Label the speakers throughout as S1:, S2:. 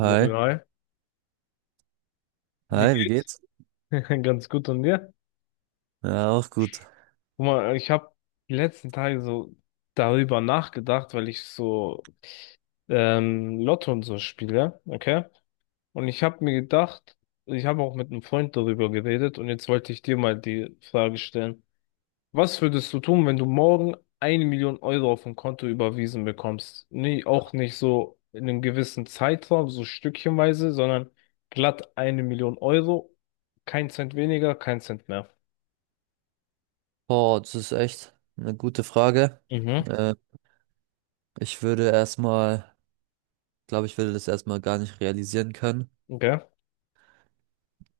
S1: Wohl, hi. Wie
S2: hi, wie
S1: geht's?
S2: geht's?
S1: Ganz gut und dir?
S2: Ja, auch gut.
S1: Guck mal, ich habe die letzten Tage so darüber nachgedacht, weil ich so Lotto und so spiele, okay? Und ich habe mir gedacht, ich habe auch mit einem Freund darüber geredet und jetzt wollte ich dir mal die Frage stellen. Was würdest du tun, wenn du morgen eine Million Euro auf ein Konto überwiesen bekommst? Nee, auch nicht so in einem gewissen Zeitraum, so stückchenweise, sondern glatt eine Million Euro, kein Cent weniger, kein Cent mehr.
S2: Boah, das ist echt eine gute Frage.
S1: Mhm.
S2: Äh, Ich würde erstmal, glaube ich, würde das erstmal gar nicht realisieren können.
S1: Okay.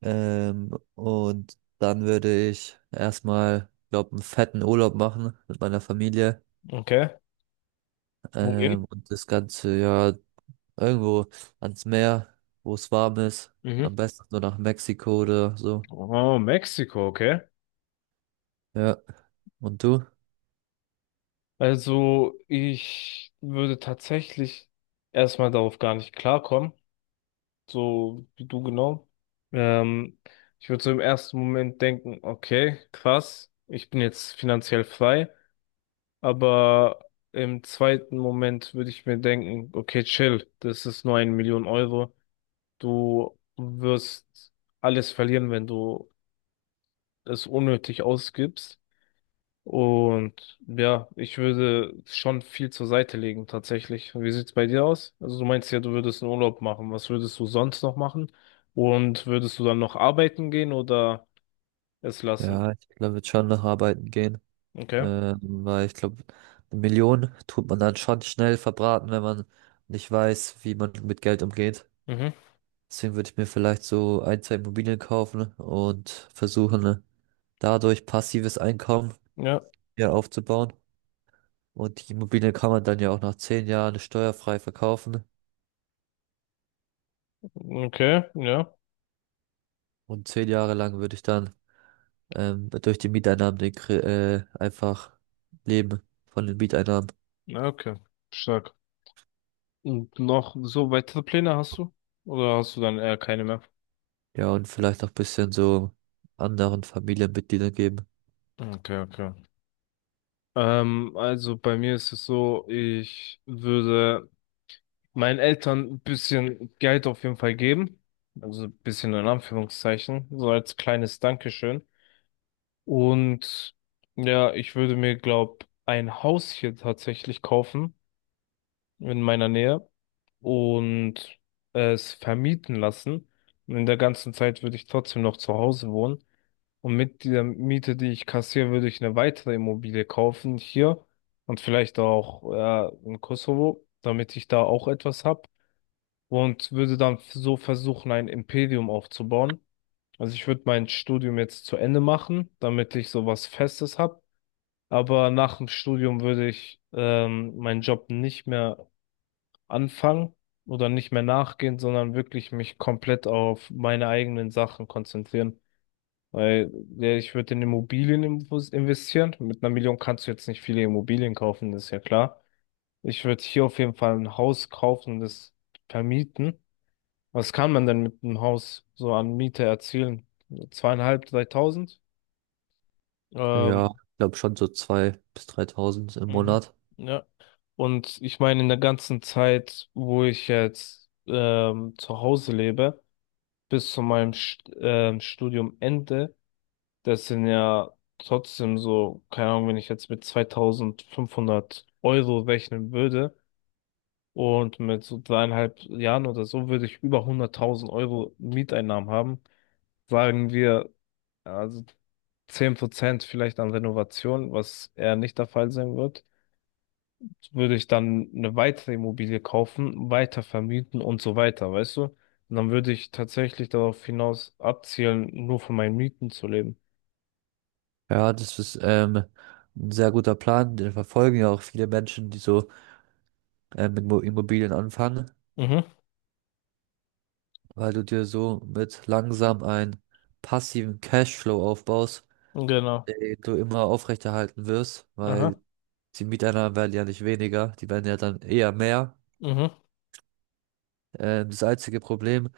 S2: Und dann würde ich erstmal, glaube einen fetten Urlaub machen mit meiner Familie.
S1: Okay. Wohin?
S2: Und das Ganze ja irgendwo ans Meer, wo es warm ist. Am
S1: Mhm.
S2: besten nur nach Mexiko oder so.
S1: Oh, Mexiko, okay.
S2: Ja. Und du?
S1: Also, ich würde tatsächlich erstmal darauf gar nicht klarkommen, so wie du genau. Ähm, ich würde so im ersten Moment denken, okay, krass, ich bin jetzt finanziell frei, aber im zweiten Moment würde ich mir denken, okay, chill, das ist nur eine Million Euro, du wirst alles verlieren, wenn du es unnötig ausgibst. Und ja, ich würde schon viel zur Seite legen, tatsächlich. Wie sieht's bei dir aus? Also du meinst ja, du würdest einen Urlaub machen. Was würdest du sonst noch machen? Und würdest du dann noch arbeiten gehen oder es lassen?
S2: Ja, ich glaube, ich würde schon noch arbeiten gehen.
S1: Okay.
S2: Weil ich glaube, 1 Million tut man dann schon schnell verbraten, wenn man nicht weiß, wie man mit Geld umgeht.
S1: Mhm.
S2: Deswegen würde ich mir vielleicht so ein, zwei Immobilien kaufen und versuchen, dadurch passives Einkommen
S1: Ja.
S2: ja aufzubauen. Und die Immobilien kann man dann ja auch nach 10 Jahren steuerfrei verkaufen.
S1: Okay. Ja.
S2: Und 10 Jahre lang würde ich dann durch die Mieteinnahmen einfach leben von den Mieteinnahmen.
S1: Ja, okay. Stark. Und noch so weitere Pläne hast du? Oder hast du dann eher keine mehr?
S2: Ja, und vielleicht auch ein bisschen so anderen Familienmitgliedern geben.
S1: Okay, okay. Also bei mir ist es so, ich würde meinen Eltern ein bisschen Geld auf jeden Fall geben. Also ein bisschen in Anführungszeichen, so als kleines Dankeschön. Und ja, ich würde mir, glaub, ein Haus hier tatsächlich kaufen in meiner Nähe und es vermieten lassen. Und in der ganzen Zeit würde ich trotzdem noch zu Hause wohnen. Und mit der Miete, die ich kassiere, würde ich eine weitere Immobilie kaufen hier und vielleicht auch in Kosovo, damit ich da auch etwas hab und würde dann so versuchen, ein Imperium aufzubauen. Also ich würde mein Studium jetzt zu Ende machen, damit ich so was Festes habe. Aber nach dem Studium würde ich meinen Job nicht mehr anfangen oder nicht mehr nachgehen, sondern wirklich mich komplett auf meine eigenen Sachen konzentrieren. Weil ja, ich würde in Immobilien investieren. Mit einer Million kannst du jetzt nicht viele Immobilien kaufen, das ist ja klar. Ich würde hier auf jeden Fall ein Haus kaufen und das vermieten. Was kann man denn mit einem Haus so an Miete erzielen? Zweieinhalb, 3.000? Ähm,
S2: Ja, ich glaube schon so 2.000 bis 3.000 im
S1: mhm.
S2: Monat.
S1: Ja. Und ich meine, in der ganzen Zeit, wo ich jetzt zu Hause lebe, bis zu meinem St Studiumende, das sind ja trotzdem so, keine Ahnung, wenn ich jetzt mit 2.500 Euro rechnen würde und mit so 3,5 Jahren oder so, würde ich über 100.000 Euro Mieteinnahmen haben. Sagen wir, ja, also 10% vielleicht an Renovation, was eher nicht der Fall sein wird, würde ich dann eine weitere Immobilie kaufen, weiter vermieten und so weiter, weißt du? Und dann würde ich tatsächlich darauf hinaus abzielen, nur von meinen Mieten zu leben.
S2: Ja, das ist ein sehr guter Plan. Den verfolgen ja auch viele Menschen, die so mit Immobilien anfangen,
S1: Mhm,
S2: weil du dir so mit langsam einen passiven Cashflow aufbaust,
S1: genau.
S2: den du immer aufrechterhalten wirst, weil
S1: Aha,
S2: die Mieteinnahmen werden ja nicht weniger, die werden ja dann eher mehr.
S1: mhm,
S2: Das einzige Problem,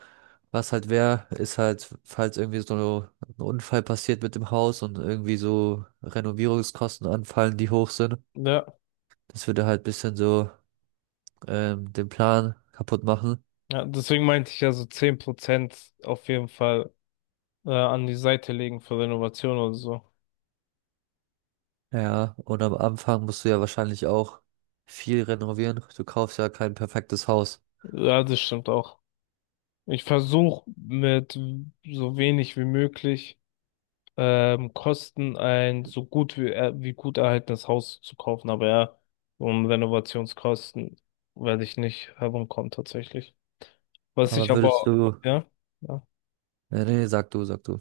S2: was halt wäre, ist halt, falls irgendwie so ein Unfall passiert mit dem Haus und irgendwie so Renovierungskosten anfallen, die hoch sind.
S1: ja.
S2: Das würde halt bisschen so den Plan kaputt machen.
S1: Ja, deswegen meinte ich ja so 10% auf jeden Fall an die Seite legen für Renovation oder so.
S2: Ja, und am Anfang musst du ja wahrscheinlich auch viel renovieren. Du kaufst ja kein perfektes Haus.
S1: Ja, das stimmt auch. Ich versuche mit so wenig wie möglich kosten, ein so gut wie, wie gut erhaltenes Haus zu kaufen. Aber ja, um Renovationskosten werde ich nicht herumkommen tatsächlich. Was ich
S2: Aber würdest
S1: aber,
S2: du...
S1: ja, ja.
S2: Nee, nee, sag du, sag du.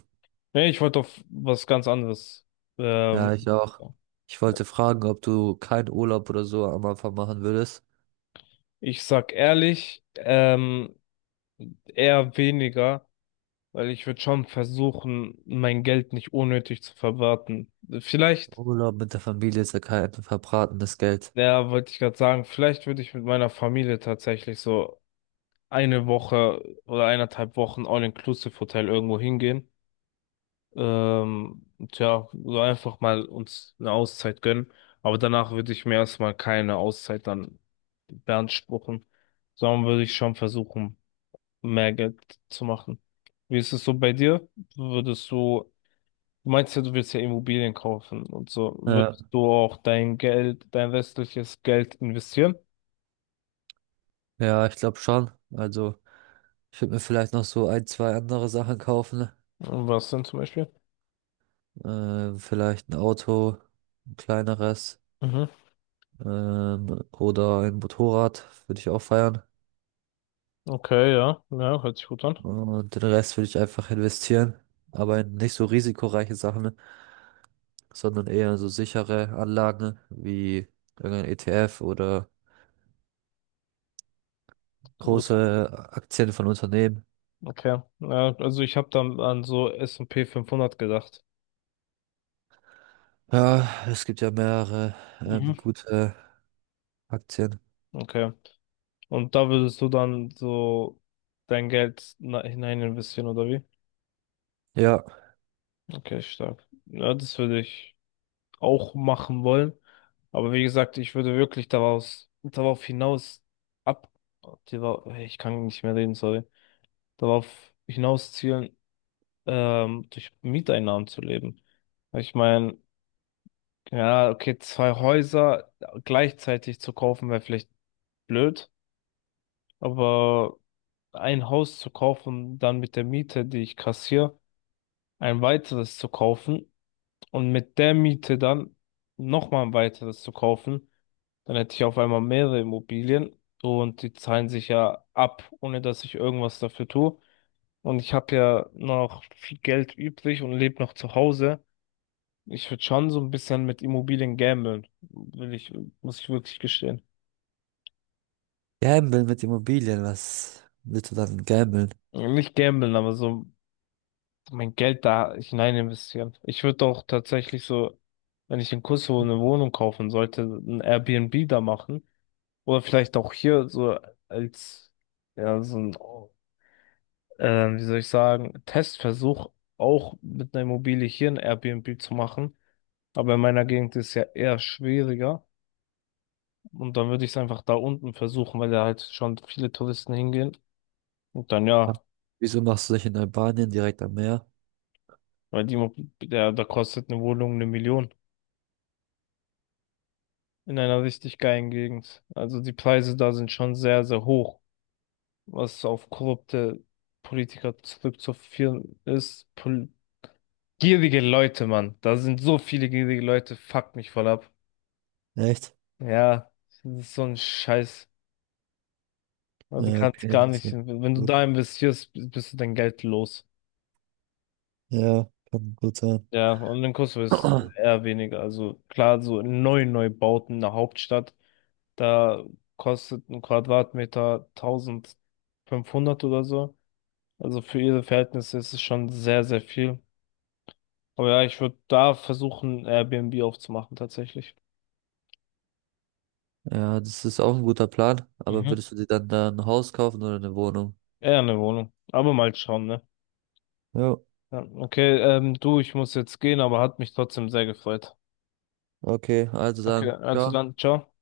S1: Nee, ich wollte auf was ganz anderes. Ähm,
S2: Ja, ich auch. Ich wollte fragen, ob du keinen Urlaub oder so am Anfang machen würdest.
S1: ich sag ehrlich, eher weniger, weil ich würde schon versuchen, mein Geld nicht unnötig zu verwerten. Vielleicht,
S2: Urlaub mit der Familie ist ja kein verbratenes Geld.
S1: ja, wollte ich gerade sagen, vielleicht würde ich mit meiner Familie tatsächlich so eine Woche oder 1,5 Wochen All-Inclusive-Hotel irgendwo hingehen. Ähm, tja, so einfach mal uns eine Auszeit gönnen. Aber danach würde ich mir erstmal keine Auszeit dann beanspruchen, sondern würde ich schon versuchen, mehr Geld zu machen. Wie ist es so bei dir? Würdest du, du meinst ja, du willst ja Immobilien kaufen und so. Würdest
S2: Ja,
S1: du auch dein Geld, dein restliches Geld investieren?
S2: ja, ich glaube schon. Also, ich würde mir vielleicht noch so ein, zwei andere Sachen kaufen.
S1: Und was denn zum Beispiel?
S2: Vielleicht ein Auto, ein kleineres,
S1: Mhm.
S2: oder ein Motorrad würde ich auch feiern.
S1: Okay, ja, ja, hört sich gut an.
S2: Und den Rest würde ich einfach investieren. Aber in nicht so risikoreiche Sachen, sondern eher in so sichere Anlagen wie irgendein ETF oder große Aktien von Unternehmen.
S1: Okay. Ja, also ich habe dann an so S&P 500 gedacht.
S2: Ja, es gibt ja mehrere,
S1: Mhm.
S2: gute Aktien.
S1: Okay. Und da würdest du dann so dein Geld hinein investieren, oder wie?
S2: Ja.
S1: Okay, stark. Ja, das würde ich auch machen wollen. Aber wie gesagt, ich würde wirklich daraus, darauf hinaus ab, darauf- ich kann nicht mehr reden, sorry, darauf hinaus zielen, durch Mieteinnahmen zu leben. Ich meine, ja, okay, zwei Häuser gleichzeitig zu kaufen wäre vielleicht blöd, aber ein Haus zu kaufen, dann mit der Miete, die ich kassiere, ein weiteres zu kaufen und mit der Miete dann nochmal ein weiteres zu kaufen, dann hätte ich auf einmal mehrere Immobilien und die zahlen sich ja ab, ohne dass ich irgendwas dafür tue. Und ich habe ja noch viel Geld übrig und lebe noch zu Hause. Ich würde schon so ein bisschen mit Immobilien gamblen, will ich, muss ich wirklich gestehen.
S2: Gambeln mit Immobilien, was willst du dann gambeln?
S1: Nicht gamblen, aber so mein Geld da hinein investieren. Ich würde auch tatsächlich so, wenn ich in Kosovo eine Wohnung kaufen sollte, ein Airbnb da machen. Oder vielleicht auch hier so als, ja, so ein, äh, wie soll ich sagen, Testversuch auch mit einer Immobilie hier ein Airbnb zu machen. Aber in meiner Gegend ist es ja eher schwieriger. Und dann würde ich es einfach da unten versuchen, weil da halt schon viele Touristen hingehen. Und dann ja,
S2: Ah, wieso machst du dich in Albanien direkt am Meer?
S1: weil die, Immo- der, da kostet eine Wohnung eine Million in einer richtig geilen Gegend. Also die Preise da sind schon sehr, sehr hoch, was auf korrupte Politiker zurückzuführen ist. Pol gierige Leute, Mann. Da sind so viele gierige Leute, fuck mich voll ab.
S2: Echt?
S1: Ja, das ist so ein Scheiß. Also
S2: Ja,
S1: kannst
S2: okay,
S1: gar
S2: das
S1: nicht,
S2: ist
S1: wenn du
S2: gut.
S1: da investierst, bist du dein Geld los.
S2: Ja, kann gut sein.
S1: Ja, und in Kosovo ist eher weniger. Also klar, so neu bauten in der Hauptstadt, da kostet ein Quadratmeter 1.500 oder so. Also für ihre Verhältnisse ist es schon sehr, sehr viel. Aber ja, ich würde da versuchen, Airbnb aufzumachen, tatsächlich.
S2: Ja, das ist auch ein guter Plan, aber
S1: Mhm.
S2: würdest du dir dann da ein Haus kaufen oder eine Wohnung?
S1: Eher eine Wohnung. Aber mal schauen, ne?
S2: Ja,
S1: Ja, okay, du, ich muss jetzt gehen, aber hat mich trotzdem sehr gefreut.
S2: okay, also
S1: Okay,
S2: dann.
S1: also
S2: Ciao.
S1: dann, ciao.